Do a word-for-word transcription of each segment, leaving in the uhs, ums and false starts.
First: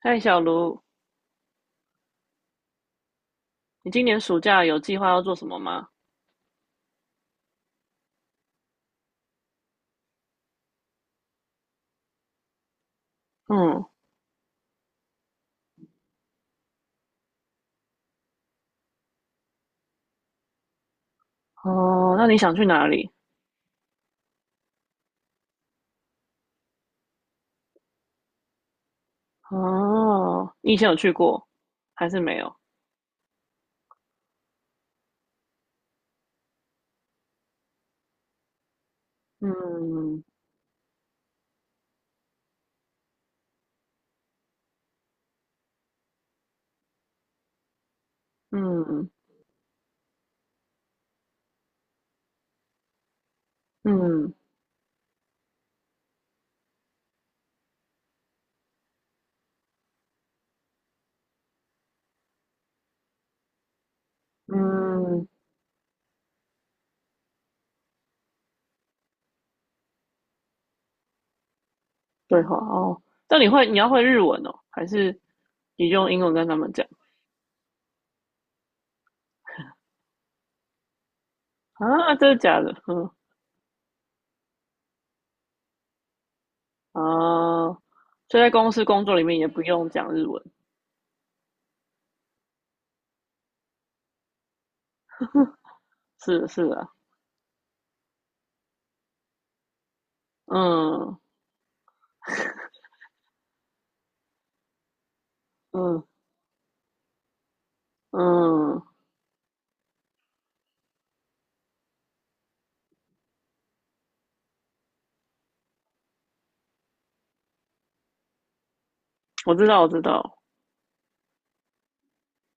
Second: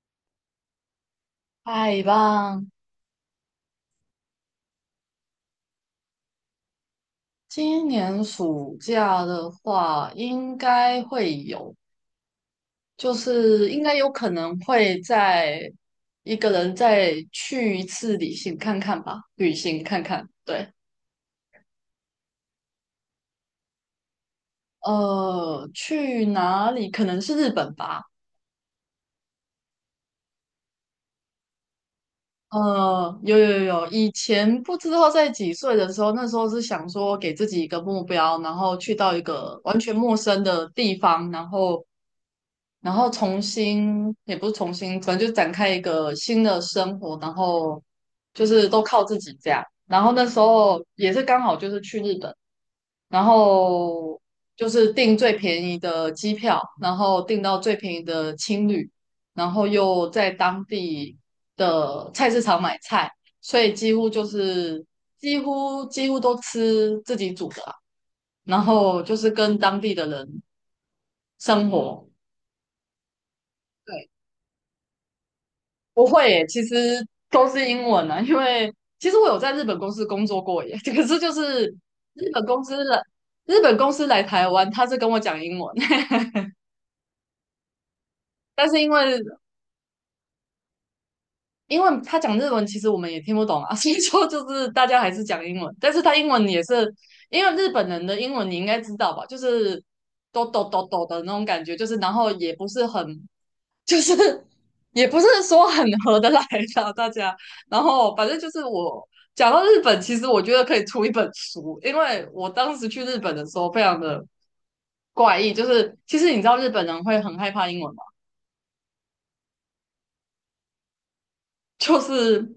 嗨，小卢，太棒！你今年暑假有计划要做什么吗？今年暑假的话，应该会有，就是应嗯，该有可能会再一个人再去一次旅行看看吧，旅行看看。对，哦，那你想去哪里？呃，去哪里？可能是日本吧。哦，你以前有去过，还是没有？呃，有有有，以前不知道在几岁的时候，那时候是想说给自己一个目标，然后去到一个完全陌嗯生的地方，然后然后重新也不是重新，可能就展开一个新的生活，然后就是都靠嗯自己这样。然后那时候也是刚好就是去日本，然后嗯就是订最便宜的机票，然后订到最便宜的青旅，然后又在当地的菜市场买菜，所以几乎就是嗯，几乎几乎都吃自己煮的啊，然后就是跟当地的人生活。对话哦。那你会，你要会对日文哦，还是你不用英会文耶，跟他其们讲？实都是英文啊，因为其实我有在日本公司工作过耶，可是就是啊，真日的本假公的？司来，嗯日本公司来台湾，他是跟我讲英文，啊。所以在 但公是司因工作为里面也不用讲日文。因为他讲日文，其实我们也听不懂啊，所以说就是大家还是讲英文，但是他英文是也是啊，是，因为日本人的英文你应该知道吧，就是哆哆哆哆嗯的那种感觉，就是然后也不是很就是也不是说很嗯合得来的大家。然后反正就是嗯，我讲到日本，其实我觉得可以出一本书，因为我当时去日本的时候非常的怪异，就是其实你知道日本人会很害怕英文吗？我知道我知道，就是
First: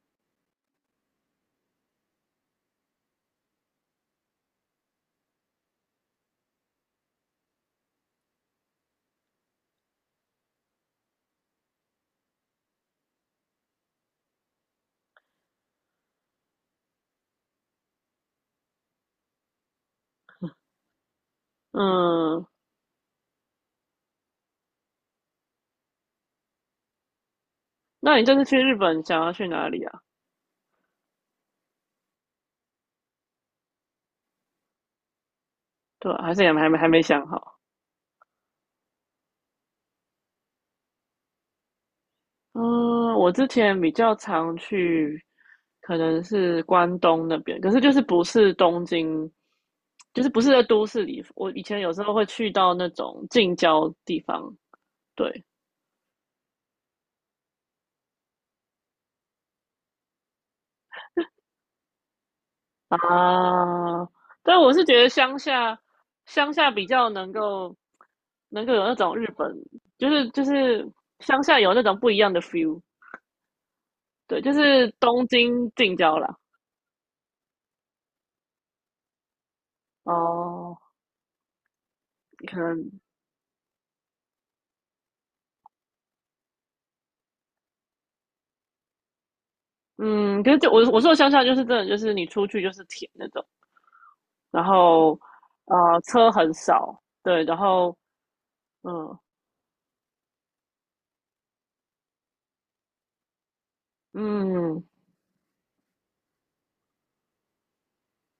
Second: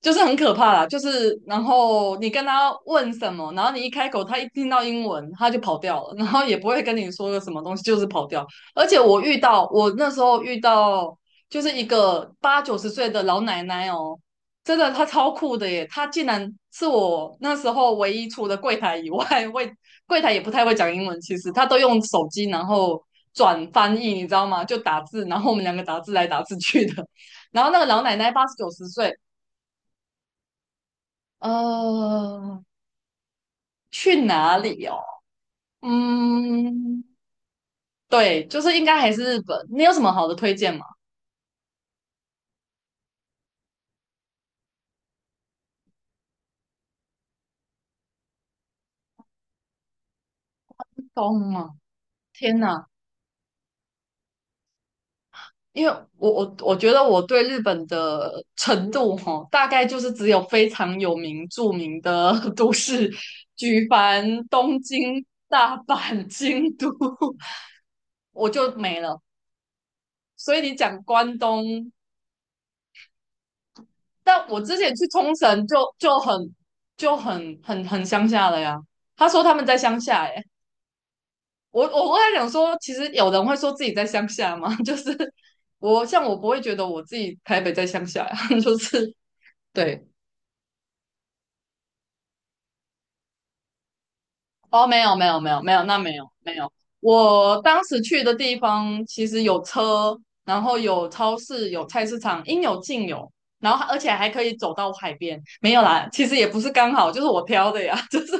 就是很可怕啦，就是然后你跟他问什么，然后你一开口，他一听到英文他就跑掉了，然后也不会跟你说个什么东西，就是跑掉。而且我遇到我那时候遇到就是一个八九十岁的老奶奶哦，真的她超酷的耶，她竟然是我那时候唯一除了柜台以外，会柜台也不太会讲英文，其实她都用手机嗯然后转翻译，你知道吗？就打字，然后我们两个打字来打字去的。然后那个老奶那你奶这次八十去九日十本岁。想要去哪里啊？呃，去哪里哦？对啊，还是也还没还没嗯，想好。对，就是应该还是日本。你有什么好的推荐吗？嗯，我之前比较常去，可能是关东那边，可是就是不是东京，就是不是在都市里。我东以啊，前有时候会去天到哪！那种近郊地方，对因为我我我觉得我对日本的程度哈，大概就是只有非常有名著名的 都市，啊，举凡但我东是觉得京、乡大下，阪、乡下京比都，较能够 我能就够有那没种了。日本，就是就所以你是讲关乡下有那东，种不一样的 feel，对，但就我之是前去东冲绳京就近就郊很啦。就很很很乡下了呀。他说他们在乡下、欸，哦，我我我在想可说，能其实有人会说自己在乡下嘛，就是我像我不会觉得我自己台北在乡下呀，就是对嗯，可是就我我说的乡下就是真的就是你出去就是田那种，然哦，没有后没有没有没有，那啊没有车很没有，少，对，然我当后时去的地方嗯其实有车，然后有超市，有菜市场，应有尽有，然后而且还可以走嗯到海边，没有啦，其实也不是刚好，就是我挑的呀，就是就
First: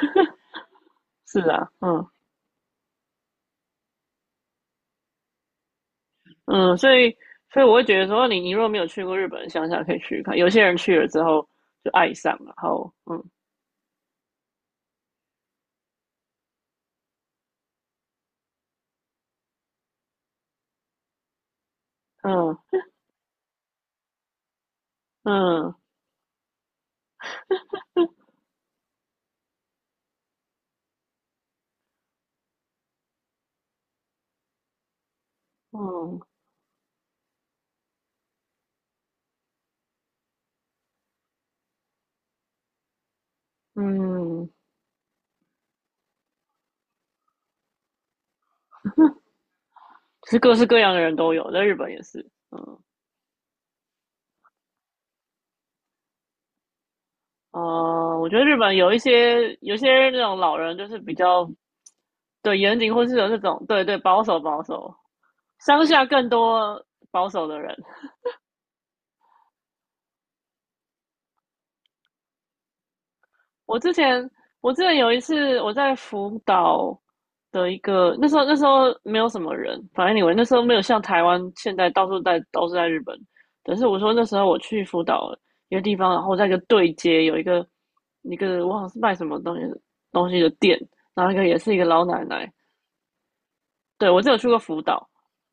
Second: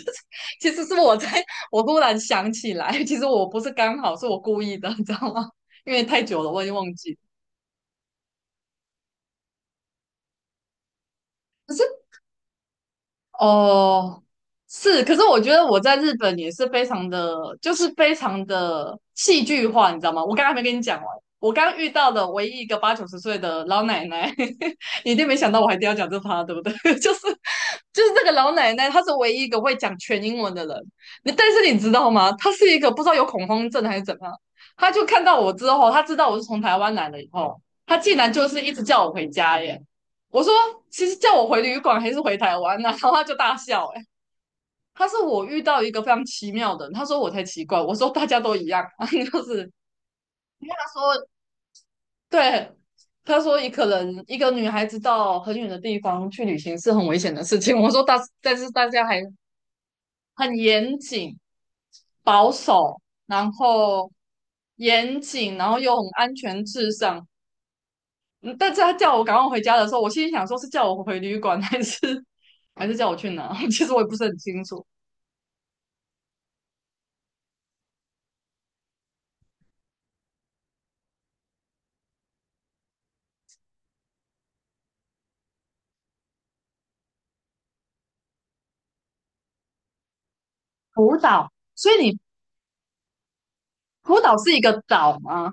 是其实是我在是啊，我突嗯然想起来，其实我不是刚好，是我故意的，你知道吗？因为太久了，我已经嗯，忘所记。以所以我会觉得说你你如果没有去过日本的乡下，可以去看，有些人去了之后就爱上，然后嗯哦，是，可是我觉得我在日本也是非常的，就是非常的戏剧化，你知道吗？我刚刚还没跟你讲完，我刚遇到的唯一一嗯个八九十岁的老奶奶，你一定没想到我还嗯一定要讲这趴，对不对？就是就是这个老奶奶，她是唯一一个会讲全英文的人。你但是你知道吗？她是一个不知道有恐慌症还是怎么样，她就看到我之后，她知嗯道我是从台湾来的以后，她竟然就是一直叫我回家耶。我说，其实叫我回旅馆还是回台湾呢、啊然后他就大笑、欸，哎嗯，他说我遇到一个非常奇妙的人，他说我才奇怪，我说大家都一样，就是其实各式各他样的人说都有，在日本也是。对，嗯，他说一可能一个女孩子到很远的地方去旅行是很危险的事情。我说大，呃，我觉得但日是本大有一家还些有些那种很老人就严是比谨、较保对，严谨守，或是有这然种对对后保守保守，严谨，然后乡又很下更安全多至上。保守的人。嗯但是他叫我赶快回家的时候，我心里想说是叫我回旅馆还是 还是叫我去哪？我其实之我也不是前很清我之楚。前有一次我在福岛的一个那时候那时候没有什么人，反正你们那时候没有像台湾现在到处在都是在日本，但是我说那时候我去福岛一个地方，然后在一个对街有一个一个我好像是卖什么东西东西的店，福然后一个岛，也是一个所以老你奶奶，对福我只岛有去是过一个福岛，岛吗？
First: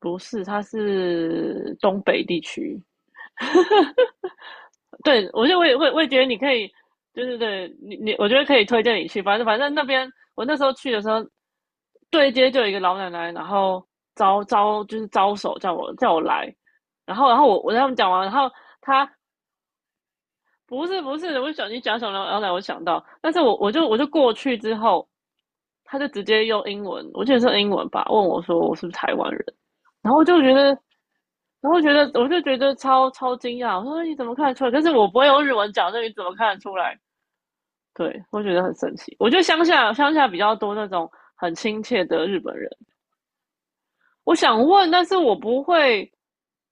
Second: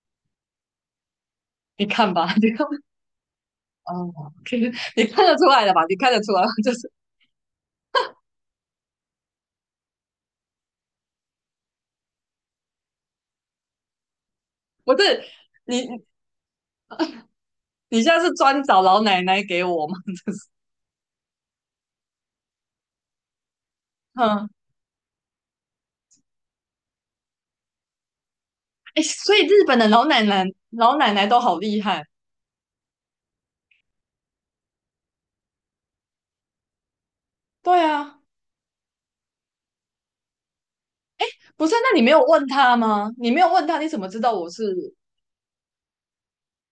不是，它是你东看北吧，地你看，区。哦可以，你看对，得出我觉得来我了也吧？会，你我也看觉得得出你来，可以，就是对对对，你你，我觉得可以推荐你去。反正反正那边，我那时候去的时候，对接就有一个老奶奶，然后招招不就是是招手叫我你叫我来，然后然后我我跟他们你现讲在完，然是后专找老他奶奶给我吗？就是，不是不是，我想你讲什么老奶奶，我想到，但是我我就我就过嗯，去之后，他就直接用英文，我记得是英文吧，问我说我是不是哎，台湾所人，以日本的老然后奶我就奶觉得老奶奶都好然厉后觉得害，我就觉得超超惊讶，我说你怎么看得出来？可是我不会用日文讲，那你怎么看得出来？对啊，对，我觉得很神奇。我觉得乡下乡下比较多那种很不是？亲那你切没有的日问本人。他吗？你没有问他，你怎么知道我我是？想问，但是我不会。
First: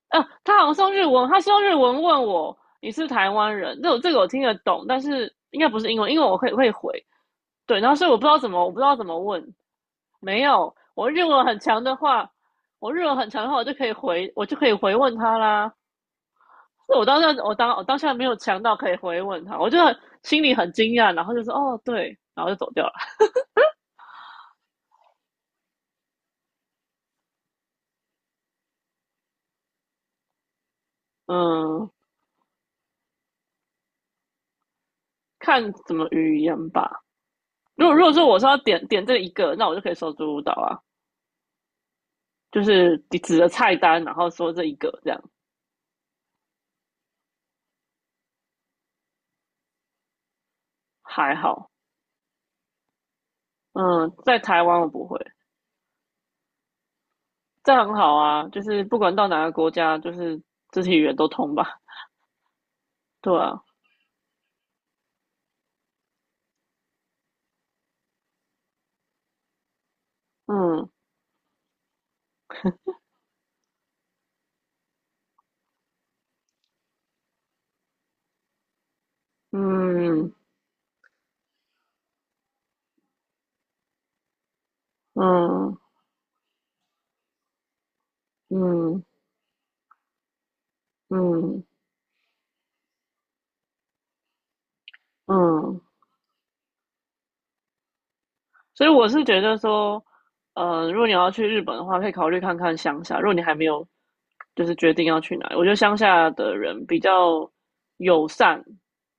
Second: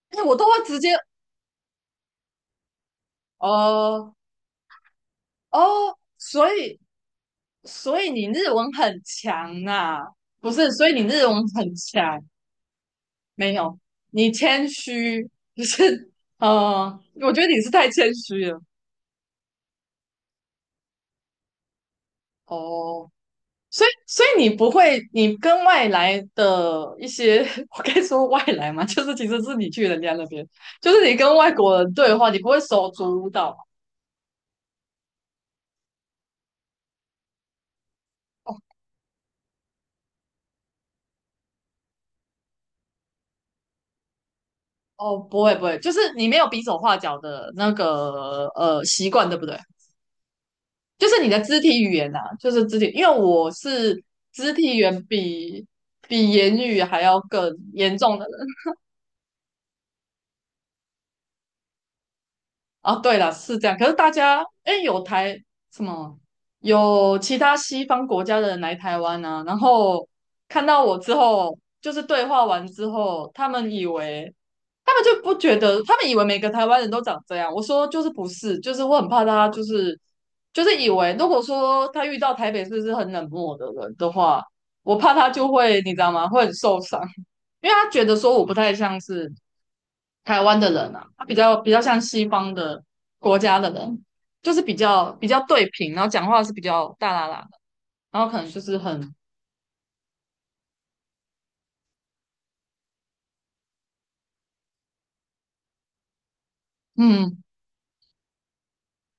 呃哎，啊，我都他会好像直是接，用日文，他是用日文问我你是台湾人，这我这哦个我听得懂，但是应该不是哦，英文，因为我所会会以回。对，然后所所以以我不你知道日怎么，我文不知道很怎么问。强啊，没不是？有，所以你我日日文文很很强的强。话，我日文很强的没话，我就有，可以你回，我就谦可以回问虚，他就啦。是呃，我当下我觉得我你是当我太当谦下没有虚了强到可以回问他，我就心里很惊讶，然后就说哦对，然后就走掉了。哦。所以，所以你不会，你跟外来的一些，我该说外来嘛，就是其实是你去人家那边，就是你跟外国嗯，人对话，你不会手足舞蹈吗看怎么语言吧。如果如果说我说要点点这一个，那我就可以说足舞蹈啊，就是指着菜单，然后说这一个这哦，样不会不会，就是你没有比手画脚的那个呃习惯，对不对？就是你还的肢好。体语言啊，就是肢体，因为我是嗯，在肢台体语湾我言不会，比比言语还要更这很严好重的。啊，就是不管到哪个国家，就是肢体语言都通吧。啊，对了，对是啊，这样。可是大家，哎，有台什么，有其他西方国家的人来台湾啊，然后看到嗯我之后，就是对话完之后，他们以为，他们就不觉得，他们以为每个台湾人都长这样。我说就是不是，就是我很怕他，就是嗯就是以为，如果说他遇到台北市是很冷漠的人的话，我怕他就嗯会，你知道吗？会很受伤，因为他觉得说我不太像嗯是。台湾的人啊，他比较嗯比较像西方的国家的人，就是比较比较对嗯，平，然后讲话是比较大啦啦的，然后可能就是所以我很是觉得说，呃，如果你要去日本的话，可以考虑看看乡下。如果你还没有就是决定要去哪里，我觉得乡下的人比嗯，较友善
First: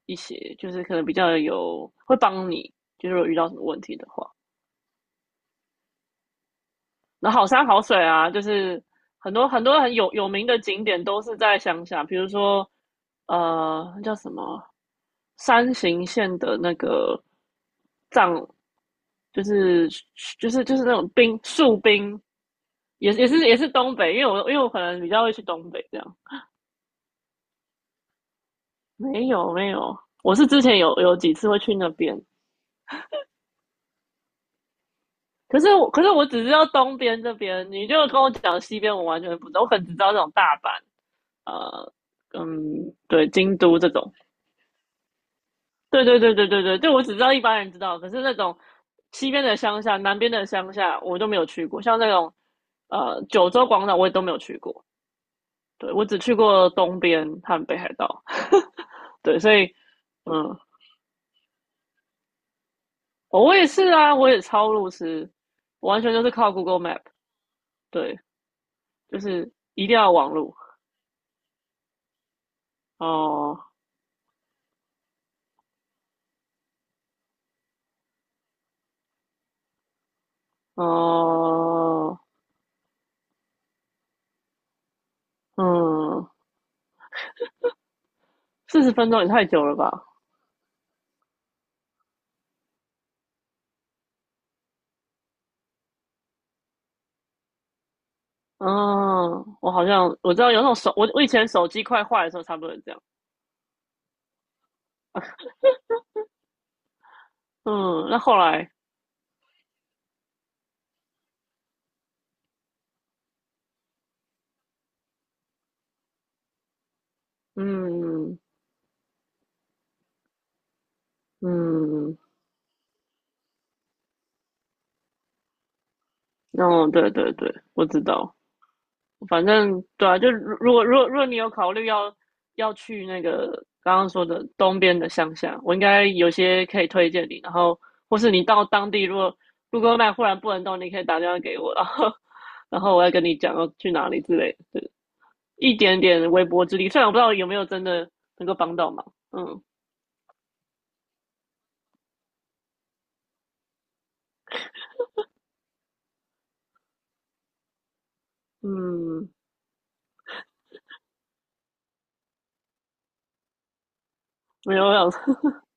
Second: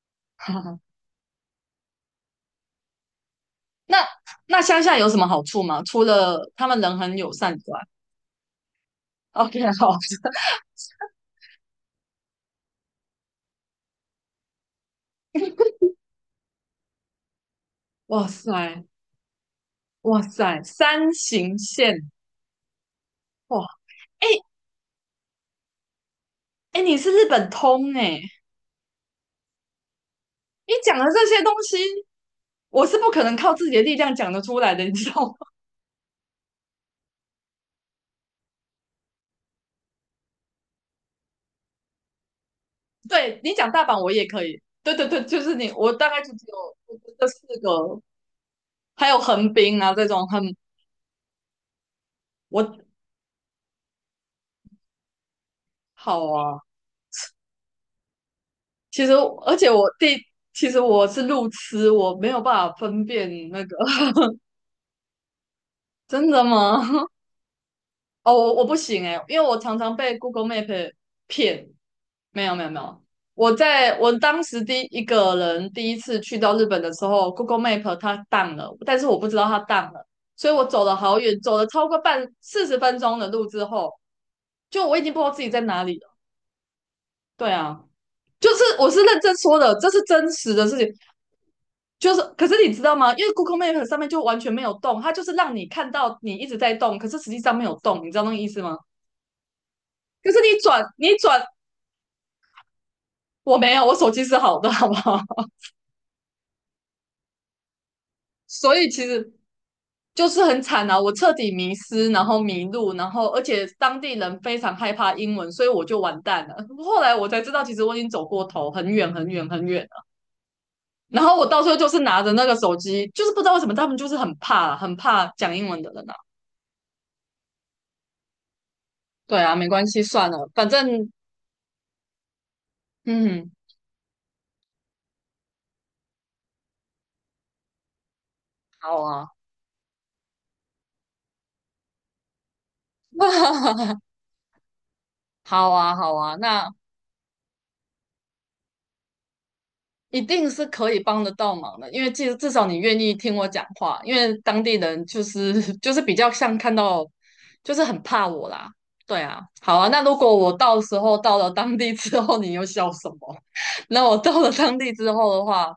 一些，就是可 能比较有会帮你，就是如果遇到什么问题那的话。那乡下有什么好处吗？除了他们人很那友好善山之外好水啊，就是很多，OK，很多好，很有有名的景点都是在乡下，比如说呃那叫什么山形县的那个哇藏，塞，就是哇就塞，是就是那种山冰形树县，冰也也是也哇，是东北，因为哎、我因为我可能比较会去东北这样。哎、你是日本通哎、没有没有，我是之你前有讲的有这几些次东会去西，那边，我是不可能靠自己的力量讲得出来的，你知道吗？可是我可是我只知道东边这边，你就跟我讲西边，我完全不知道，我可能只知道这种大阪，呃，嗯，对，对你京讲都大这阪我种。也可以，对对对，就是你，我对大对概就对只对对有对，就我只知这道一四般人知道，个，可是那种还有西边横的滨乡啊下、这南种边的很乡下，我都没有去过。像那种我呃九州广场，我也都没有去过。对我只好去啊。过东边和北海道。其实对，所而以且我第嗯，其实我是路痴，我没有办法分辨哦，我那也个，是啊，我也超路痴，我完 全就真是的靠 Google Map。吗？对，哦，我我不行就诶，因为是我常一常定要被 网 Google 路。Map 骗。没有没有没有，我哦，在我当时第一个人第一次去到日本的时候，Google Map 它 down 了，但是我不知道它 down 了，所以我走了好远，走了超过哦，半四十分钟的路之后，就我已经不知道自己在哪里了。嗯，对啊，就是四我十是分认钟也真太说久的，了这是吧？真实的事情。就是可是你知道吗？因为 Google Map 上面就完全没有动，它就是让你看到你一直在动，可是实际上没有动，你知道那个意思吗？嗯，我好像可我是知道你有那种转手，我你我以转前手机快坏的时候差不多是这样。我没有，我手机是好的，好不好？嗯，那后来，所以其实就是很惨啊，我彻底迷失，然后迷路，然后而且当地人非常害怕英文，所以我就完蛋了。后来我才知道，其实我已经走嗯过头，很远很远很远了。然后我到最候就是嗯，拿着那个手机，就是不知道为什么他们就是很怕，很怕讲英文的人啊。哦，对对对，我知道。对反啊，没正关系，对啊，算就了，如反如果如正果如果你有考虑要要去那嗯，个刚刚说的东边的乡下，我应该有些可以推荐你。然后，或是你到当好地，如啊，果 g o o g 忽然不能动，你可以打电话给我，然后然后我要跟你讲要去 哪里之类的，好一啊，点好点啊，微薄那之力。虽然我不知道有没有真的能够帮到忙，嗯一定是可以帮得到忙的，因为至至少你愿意听我讲话，因为当地人就是 就是比较像看到，就是很怕我啦。对嗯，啊，好啊，那如果我到时候到了当地之后，你又笑什么？那我到了没当地有之后想，的话，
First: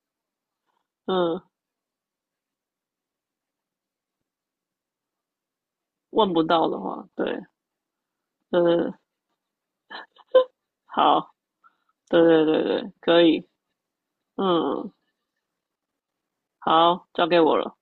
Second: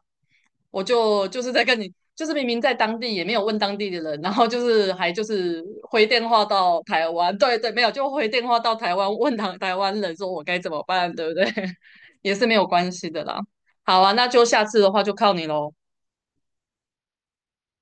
我就就嗯，是在跟你，就是明明在当地也没有问当地的人，然后就是还就是回电问不话到的到话，台湾，对，对对，没有就回电话到嗯，台湾问台台湾人说我该怎么办，对不好，对？对也是对没对有关对，系可的以，啦。好啊，那就下次的嗯，话就靠你喽。好，交给我了。